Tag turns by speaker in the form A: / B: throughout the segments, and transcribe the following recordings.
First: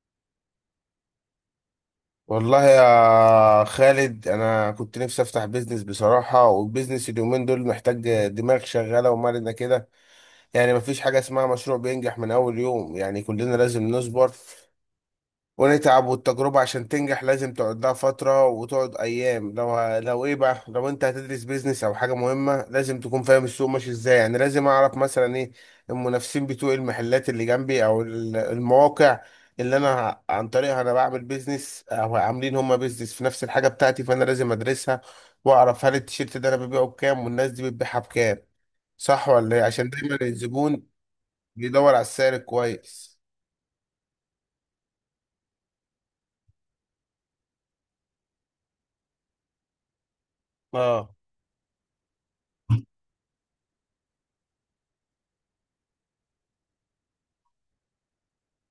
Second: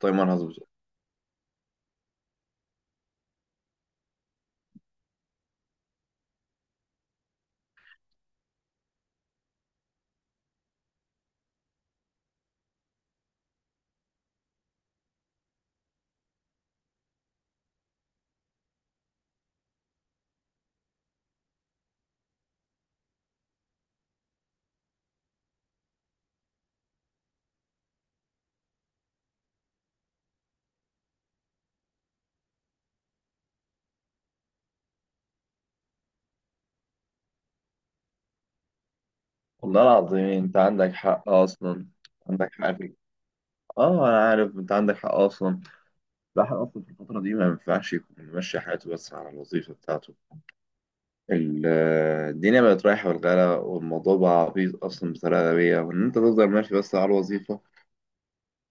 A: تايمر هظبط.
B: والله يا خالد، انا كنت نفسي افتح بيزنس بصراحه. والبيزنس اليومين دول محتاج دماغ شغاله ومرنه كده. يعني مفيش حاجه اسمها مشروع بينجح من اول يوم، يعني كلنا لازم نصبر ونتعب. والتجربة عشان تنجح لازم تقعد لها فترة وتقعد أيام. لو إيه بقى، لو أنت هتدرس بيزنس أو حاجة مهمة لازم تكون فاهم السوق ماشي إزاي. يعني لازم أعرف مثلا إيه المنافسين بتوع المحلات اللي جنبي أو المواقع اللي أنا عن طريقها أنا بعمل بيزنس، أو عاملين هما بيزنس في نفس الحاجة بتاعتي. فأنا لازم أدرسها وأعرف هل التيشيرت ده أنا ببيعه بكام، والناس دي بتبيعها بكام. صح ولا إيه؟
A: والله
B: عشان دايما
A: العظيم، انت
B: الزبون
A: عندك حق اصلا.
B: بيدور على السعر
A: عندك حق.
B: الكويس.
A: اه انا عارف، انت عندك حق اصلا. الواحد اصلا في الفتره دي ما ينفعش يكون ماشي حياته بس على الوظيفه بتاعته.
B: اه.
A: ال- الدنيا بقت رايحه بالغلا، والموضوع بقى عبيط اصلا بطريقه غبيه، وان انت تفضل ماشي بس على الوظيفه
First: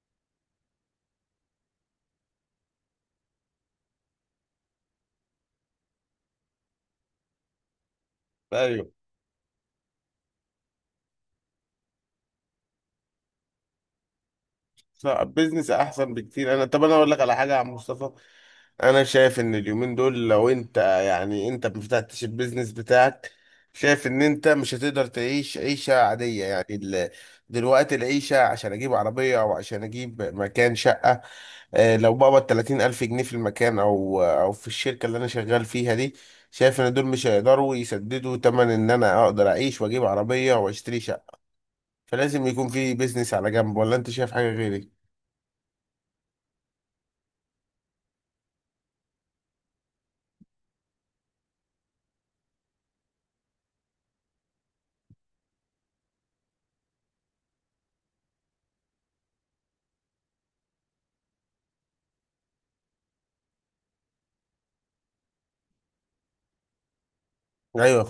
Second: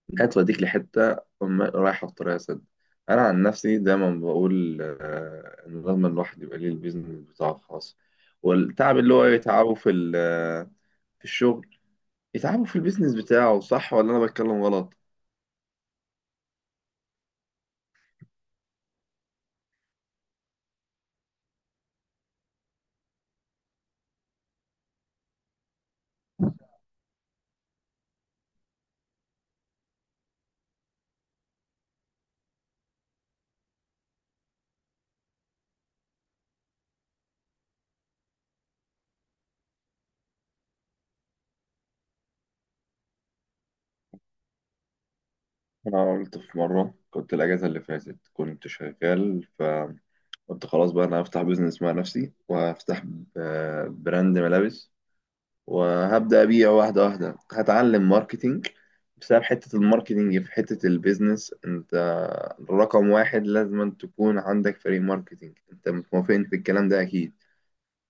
A: لا توديك لحته رايحه في طريقه سد. انا عن نفسي دايما بقول، ان لازم الواحد يبقى ليه البيزنس بتاعه الخاص،
B: ايوه.
A: والتعب اللي هو يتعبه في في الشغل يتعبوا في البيزنس بتاعه. صح ولا انا بتكلم غلط؟
B: فبزنس احسن بكتير. طب انا اقول لك على حاجه يا عم مصطفى. انا شايف ان اليومين دول، لو انت، يعني انت ما فتحتش البيزنس بتاعك، شايف ان انت مش هتقدر تعيش عيشه عاديه. يعني دلوقتي العيشه، عشان اجيب عربيه او عشان اجيب مكان شقه، لو بقبض 30 الف جنيه في المكان او في الشركه اللي انا شغال فيها دي، شايف ان دول مش هيقدروا يسددوا تمن ان انا اقدر اعيش واجيب عربيه واشتري شقه. فلازم يكون في بيزنس على جنب. ولا انت شايف حاجه غيري؟
A: انا قلت في مره، كنت الاجازه اللي فاتت كنت شغال، قلت خلاص بقى انا هفتح بيزنس مع نفسي، وهفتح براند ملابس، وهبدا ابيع واحده واحده. هتعلم ماركتينج بسبب حته الماركتينج في حته البيزنس. انت رقم واحد لازم تكون عندك فريق ماركتينج، انت موافقني في الكلام ده اكيد.
B: ايوه.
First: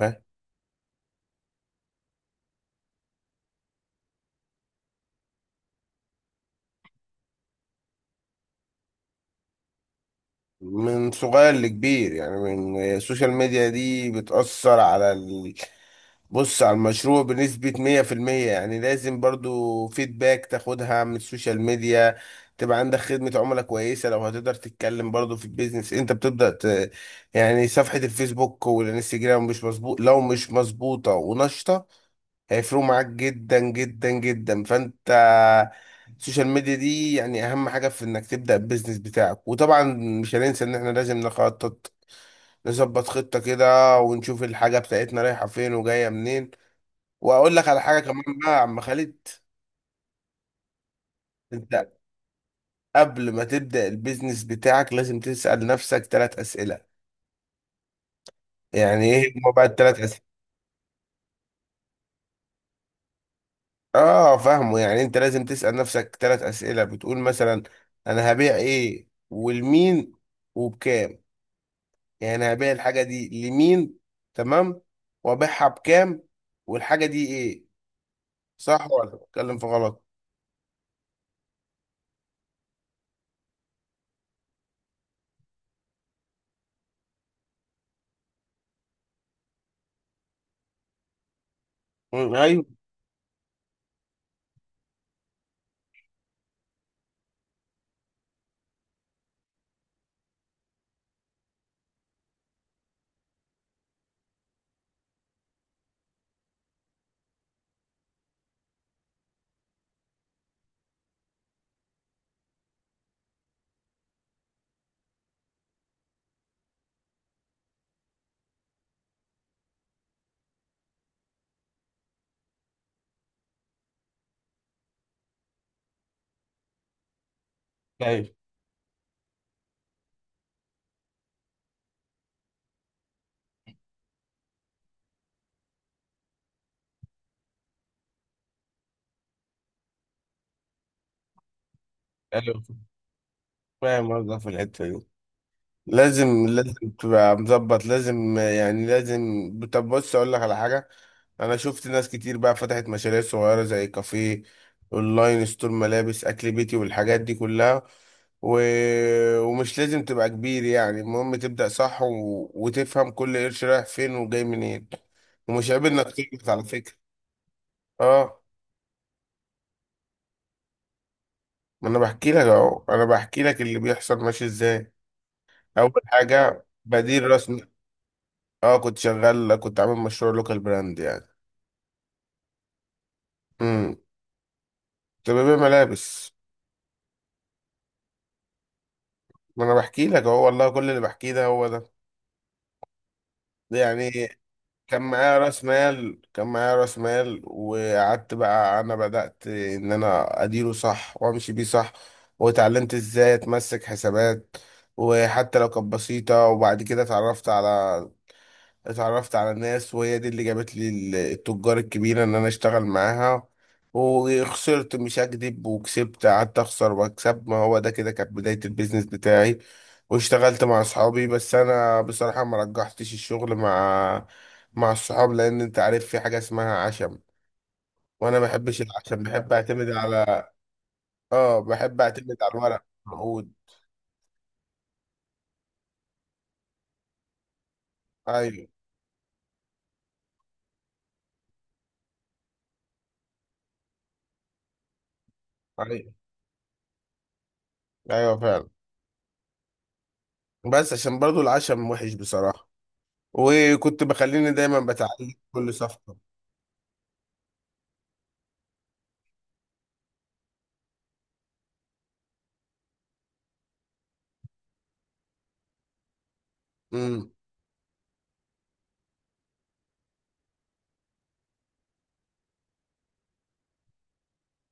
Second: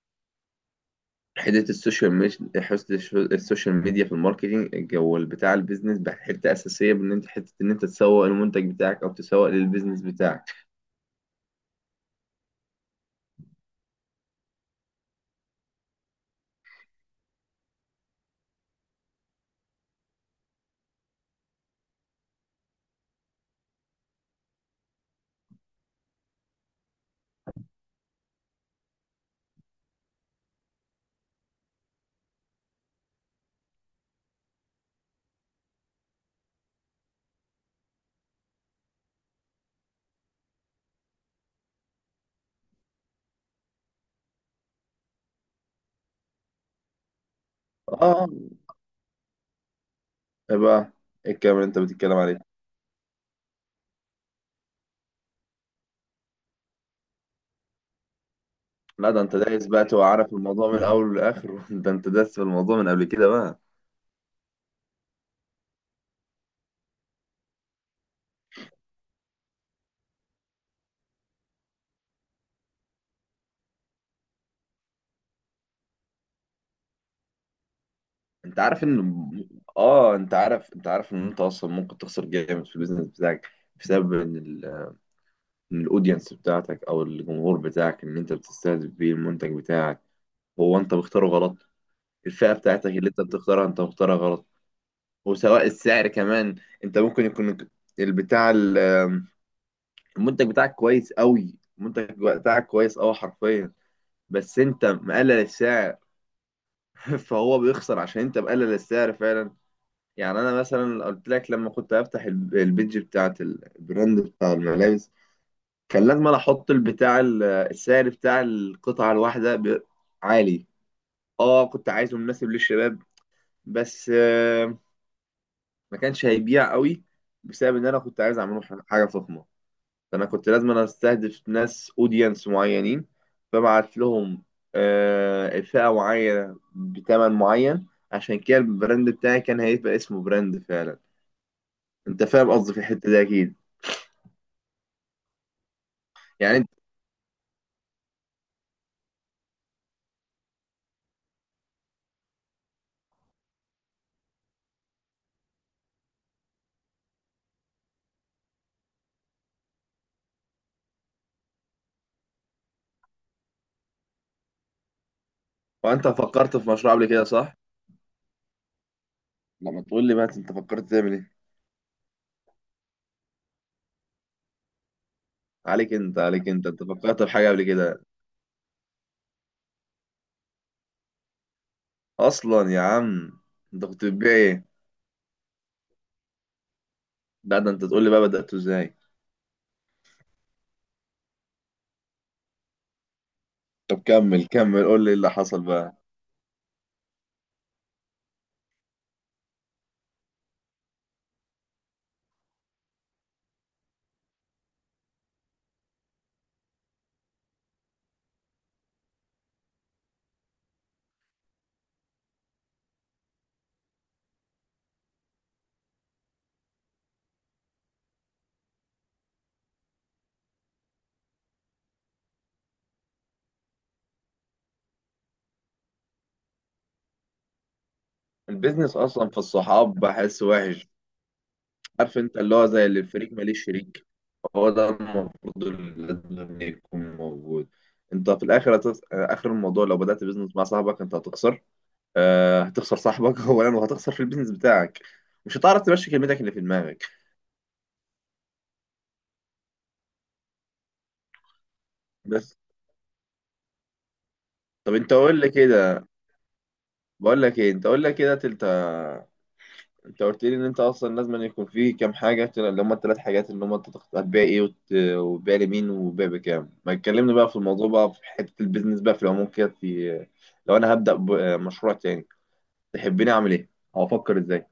A: حته السوشيال ميديا، حته السوشيال ميديا في الماركتينج جو بتاع البيزنس بقى حته اساسيه، بان انت حته ان انت تسوق المنتج بتاعك او تسوق للبيزنس بتاعك.
B: من صغير لكبير، يعني من السوشيال ميديا دي بتأثر على بص، على المشروع بنسبة 100%، يعني لازم برضو فيدباك تاخدها من السوشيال ميديا، تبقى عندك خدمة عملاء كويسة. لو هتقدر تتكلم برضو في البيزنس انت بتبدأ يعني صفحة الفيسبوك والانستجرام، مش مظبوط لو مش مظبوطة ونشطة هيفرقوا معاك جدا جدا جدا. فانت السوشيال ميديا دي يعني اهم حاجه في انك تبدا البيزنس بتاعك. وطبعا مش هننسى ان احنا لازم نخطط، نظبط خطه كده ونشوف الحاجه بتاعتنا رايحه فين وجايه منين. واقول لك على حاجه كمان
A: اه.
B: بقى يا عم خالد.
A: ايه بقى؟ ايه الكلام اللي انت
B: انت
A: بتتكلم عليه؟
B: قبل ما تبدا البيزنس بتاعك لازم تسال نفسك ثلاث اسئله. يعني
A: لا ده
B: ايه
A: انت
B: هما بقى
A: دايس بقى،
B: الثلاث
A: تبقى
B: اسئله؟
A: عارف الموضوع من الاول للاخر. ده انت دايس في الموضوع من قبل كده بقى.
B: اه، فاهمه. يعني انت لازم تسال نفسك ثلاث اسئله، بتقول مثلا انا هبيع ايه والمين وبكام. يعني انا هبيع الحاجه دي لمين؟ تمام. وابيعها بكام؟ والحاجه دي ايه؟
A: انت عارف
B: صح ولا
A: ان
B: بتكلم في غلط؟
A: اه انت عارف، انت عارف ان انت اصلا ممكن تخسر جامد في البيزنس بتاعك، بسبب ان الاودينس بتاعتك او الجمهور بتاعك ان انت بتستهدف بيه المنتج بتاعك، هو انت بختاره غلط.
B: مم،
A: الفئة
B: ايوه.
A: بتاعتك اللي انت بتختارها انت مختارها غلط. وسواء السعر كمان، انت ممكن يكون البتاع المنتج بتاعك كويس قوي. المنتج بتاعك كويس قوي حرفيا، بس انت مقلل السعر. فهو بيخسر عشان انت مقلل السعر فعلا. يعني انا مثلا قلت لك، لما كنت هفتح البيج بتاعت البراند بتاع الملابس، كان لازم انا احط السعر بتاع القطعة الواحدة عالي. اه كنت عايزه مناسب للشباب بس ما كانش هيبيع قوي، بسبب ان انا كنت
B: ايوه
A: عايز اعمله حاجه فخمه. فانا كنت لازم انا استهدف ناس اودينس معينين، فبعت لهم فئه معينه بثمن معين، عشان كده البراند بتاعي كان هيبقى اسمه براند فعلا. انت فاهم
B: ايوه.
A: قصدي في الحته دي اكيد.
B: فاهم قصدك في الحته دي. لازم
A: يعني انت.
B: لازم تبقى مظبط، لازم يعني لازم. طب بص، اقول لك على حاجه. انا شفت ناس كتير بقى فتحت مشاريع صغيره زي كافيه، اونلاين ستور، ملابس، اكل بيتي، والحاجات دي كلها. و... ومش لازم تبقى كبير، يعني المهم تبدا صح و... وتفهم كل قرش رايح فين وجاي منين. ومش عيب انك
A: وانت
B: تغلط
A: فكرت
B: على
A: في مشروع
B: فكره.
A: قبل كده، صح؟
B: اه.
A: لما تقول لي بقى انت فكرت تعمل ايه؟
B: ما انا بحكي لك اهو، انا بحكي لك اللي بيحصل ماشي ازاي.
A: عليك
B: اول
A: انت عليك
B: حاجه
A: انت انت فكرت في
B: بديل
A: حاجه
B: راس.
A: قبل كده
B: اه كنت عامل مشروع لوكال براند يعني.
A: اصلا يا عم؟ انت
B: امم
A: كنت بتبيع ايه؟
B: كنت ببيع ملابس.
A: لا ده انت تقول لي بقى بدأته ازاي.
B: ما انا بحكي لك اهو، والله كل اللي بحكيه ده هو ده.
A: طب
B: يعني
A: كمل كمل،
B: كان
A: قول لي اللي
B: معايا
A: حصل
B: راس
A: بقى.
B: مال، وقعدت بقى، انا بدأت ان انا اديره صح وامشي بيه صح. واتعلمت ازاي اتمسك حسابات، وحتى لو كانت بسيطة. وبعد كده اتعرفت على ناس، وهي دي اللي جابت لي التجار الكبيرة ان انا اشتغل معاها. وخسرت مش هكدب وكسبت، قعدت اخسر واكسب. ما هو ده كده كانت بداية البيزنس بتاعي. واشتغلت مع اصحابي، بس انا بصراحة ما رجحتش الشغل مع الصحاب، لان انت عارف في حاجة اسمها عشم. وانا ما بحبش
A: البيزنس
B: العشم،
A: اصلا في
B: بحب اعتمد
A: الصحاب بحس
B: على،
A: وحش.
B: اه بحب
A: عارف
B: اعتمد
A: انت،
B: على
A: اللي هو
B: الورق
A: زي اللي الفريق
B: موجود.
A: ماليش شريك، هو ده المفروض اللي لازم يكون موجود. انت في
B: ايوه.
A: الاخر اخر الموضوع لو بدأت بيزنس مع صاحبك انت هتخسر. آه، هتخسر صاحبك اولا، وهتخسر في البيزنس بتاعك. مش هتعرف تمشي
B: ايوه
A: كلمتك اللي في دماغك.
B: ايوه فعلا. بس عشان برضو العشم وحش
A: بس.
B: بصراحة. وكنت بخليني دايما
A: طب انت
B: بتعلم
A: قول لي
B: كل
A: كده.
B: صفحة.
A: بقول لك ايه، انت قول لي كده. انت قلت لي ان انت اصلا لازم أن يكون فيه كام حاجه، اللي هم ال3 حاجات، اللي هم هتبيع ايه وتبيع لمين وبيع بكام. ما
B: امم
A: تكلمني بقى في الموضوع بقى، في حته البيزنس بقى في العموم كده، لو انا هبدا بمشروع تاني، تحبني اعمل ايه او افكر ازاي؟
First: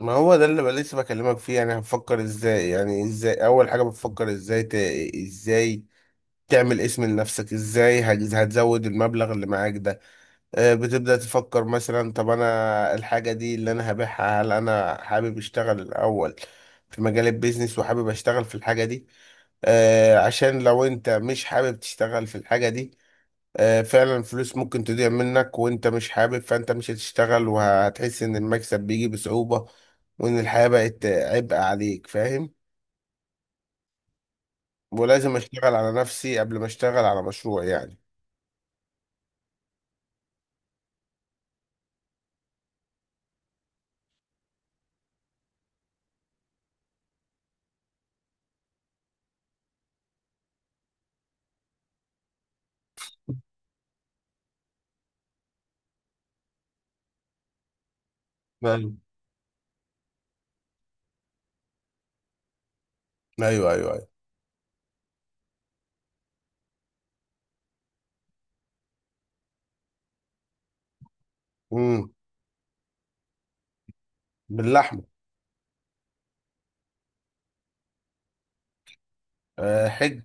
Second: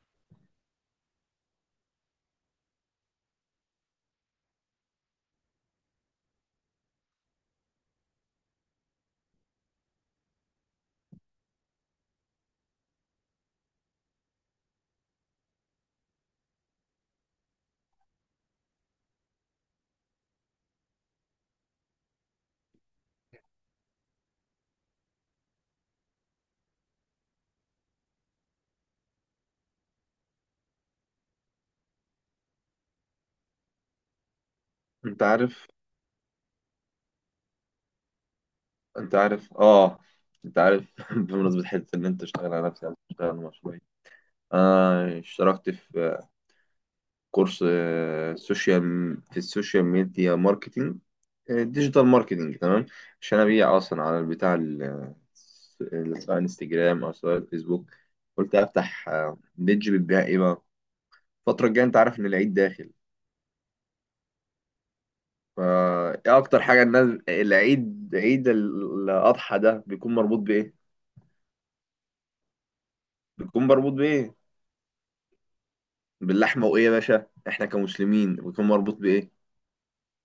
B: ما هو ده اللي بقى لسه بكلمك فيه. يعني هنفكر ازاي، يعني ازاي، اول حاجة بتفكر ازاي ازاي تعمل اسم لنفسك، ازاي هتزود المبلغ اللي معاك ده. بتبدأ تفكر مثلا، طب انا الحاجة دي اللي انا هبيعها، هل انا حابب اشتغل الاول في مجال البيزنس وحابب اشتغل في الحاجة دي؟ عشان لو انت مش حابب تشتغل في الحاجة دي، فعلا الفلوس ممكن تضيع منك، وانت مش حابب فانت مش هتشتغل وهتحس ان المكسب بيجي بصعوبة، وان الحياة بقت عبء عليك. فاهم؟
A: انت
B: ولازم
A: عارف
B: اشتغل على نفسي قبل ما اشتغل على مشروع يعني.
A: انت عارف اه انت عارف. بمناسبه حته ان انت تشتغل على نفسك تشتغل على مشروعي، انا اشتركت في كورس، آه، سوشيال في السوشيال ميديا ماركتينج، ديجيتال ماركتينج تمام، عشان ابيع اصلا على سواء انستجرام او سواء فيسبوك. قلت
B: فاهم.
A: افتح بيدج بتبيع ايه بقى. الفترة الجاية انت عارف ان العيد داخل،
B: ايوه. ايوه ايوه.
A: فا ايه اكتر حاجة الناس، العيد، عيد الاضحى ده بيكون مربوط بايه؟
B: امم
A: بيكون مربوط بايه؟
B: باللحمة.
A: باللحمة. وايه يا باشا، احنا كمسلمين بيكون مربوط بايه؟
B: أه، حج.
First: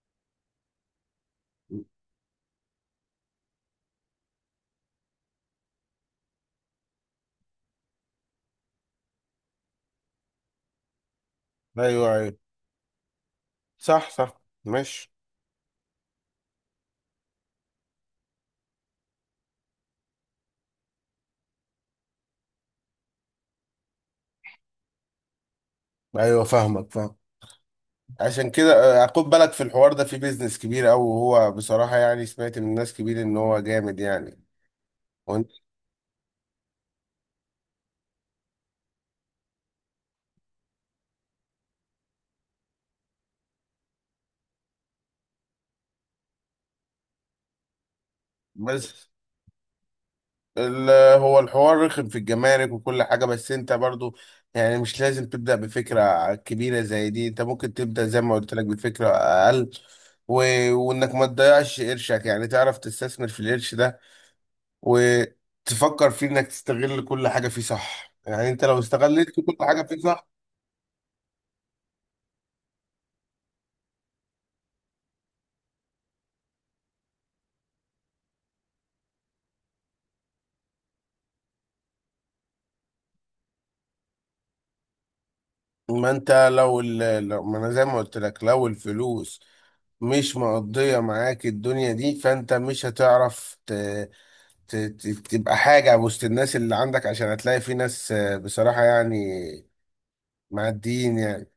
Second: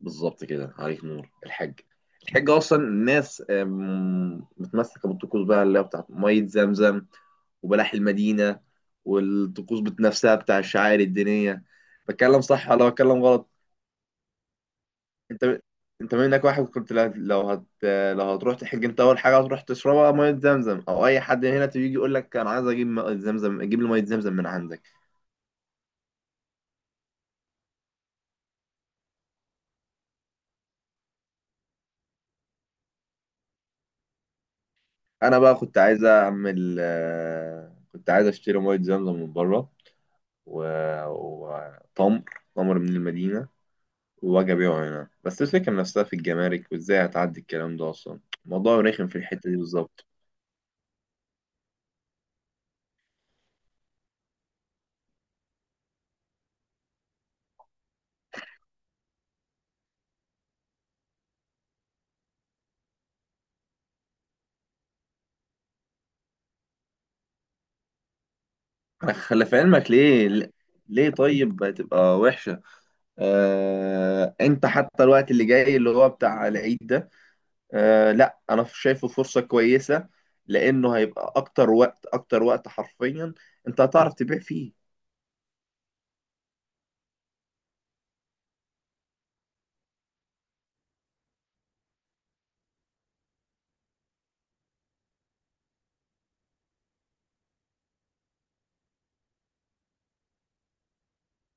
A: بالظبط كده، عليك نور الحاج. الحاج اصلا الناس متمسكه بالطقوس بقى اللي هي بتاعت ميه زمزم وبلح المدينه، والطقوس نفسها بتاع الشعائر الدينيه.
B: ايوه ايوه.
A: بتكلم صح ولا بتكلم غلط؟
B: صح صح. ماشي.
A: انت. انت منك واحد كنت، لو هتروح تحج، انت اول حاجه هتروح تشربها ميه زمزم. او اي حد هنا تيجي يقول لك انا عايز اجيب ميه زمزم، اجيب لي ميه زمزم من عندك.
B: ايوه فاهمك، فاهم. عشان كده خد بالك، في الحوار ده في بيزنس كبير قوي، وهو بصراحة يعني سمعت من ناس كبير ان هو جامد يعني.
A: انا
B: وانت
A: بقى كنت عايز اعمل، كنت عايز اشتري ميه زمزم من بره وتمر، تمر من المدينة، وأجي أبيعه هنا. بس الفكرة نفسها في الجمارك، وإزاي هتعدي الكلام ده أصلا؟ الموضوع رخم
B: بس،
A: في الحتة دي بالظبط.
B: ال- هو الحوار رخم في الجمارك وكل حاجة. بس انت برضو يعني مش لازم تبدأ بفكرة كبيرة زي دي. انت ممكن تبدأ زي ما قلت لك بفكرة أقل و... وانك ما تضيعش قرشك، يعني تعرف تستثمر في القرش ده وتفكر فيه انك تستغل كل حاجة فيه صح. يعني انت لو
A: أنا
B: استغلت
A: خلي
B: كل
A: في
B: حاجة
A: علمك
B: فيه صح.
A: ليه. ليه طيب تبقى وحشة؟ أنت حتى الوقت اللي جاي اللي هو بتاع العيد ده، لأ أنا شايفه فرصة كويسة، لأنه هيبقى أكتر وقت. أكتر وقت حرفيا أنت هتعرف تبيع فيه.
B: ما انت لو, ال... لو، ما انا زي ما قلت لك، لو الفلوس مش مقضية معاك الدنيا دي، فانت مش هتعرف ت- ت- تبقى حاجة وسط الناس اللي عندك، عشان هتلاقي في ناس بصراحة يعني معديين يعني.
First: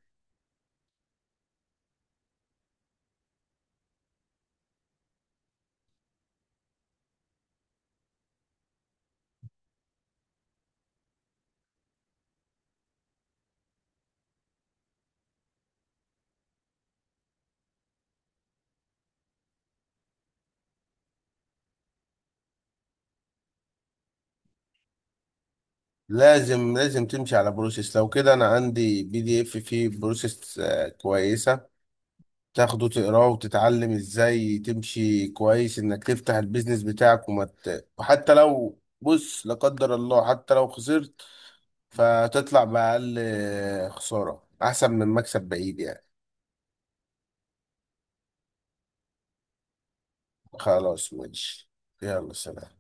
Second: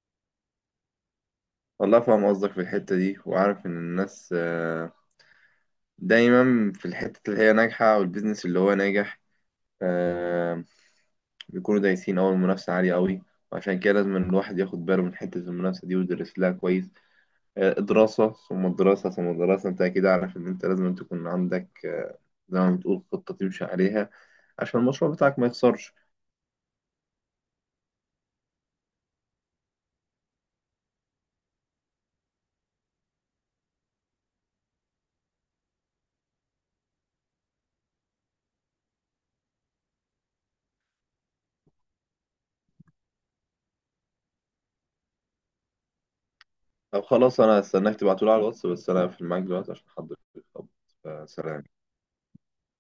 A: والله فاهم قصدك في الحتة دي، وعارف إن الناس دايما في الحتة اللي هي ناجحة أو البيزنس اللي هو ناجح، آه بيكونوا دايسين. أول المنافسة عالية أوي، وعشان كده لازم إن الواحد ياخد باله من حتة المنافسة دي ويدرس لها كويس. دراسة ثم الدراسة ثم الدراسة. أنت أكيد عارف إن أنت لازم تكون عندك، زي ما بتقول، خطة تمشي عليها، عشان المشروع بتاعك ما يخسرش.
B: لازم لازم تمشي على بروسيس. لو كده أنا عندي PDF فيه بروسيس كويسة، تاخده تقراه وتتعلم إزاي تمشي كويس إنك تفتح البيزنس بتاعك. وما وحتى لو، بص، لا قدر الله، حتى لو خسرت فتطلع بأقل خسارة، أحسن من مكسب بعيد يعني.
A: طب خلاص، أنا هستناك تبعتولي على الواتس، بس أنا هقفل معاك دلوقتي عشان حضرتك.
B: خلاص
A: فسلام.
B: ماشي. يلا سلام.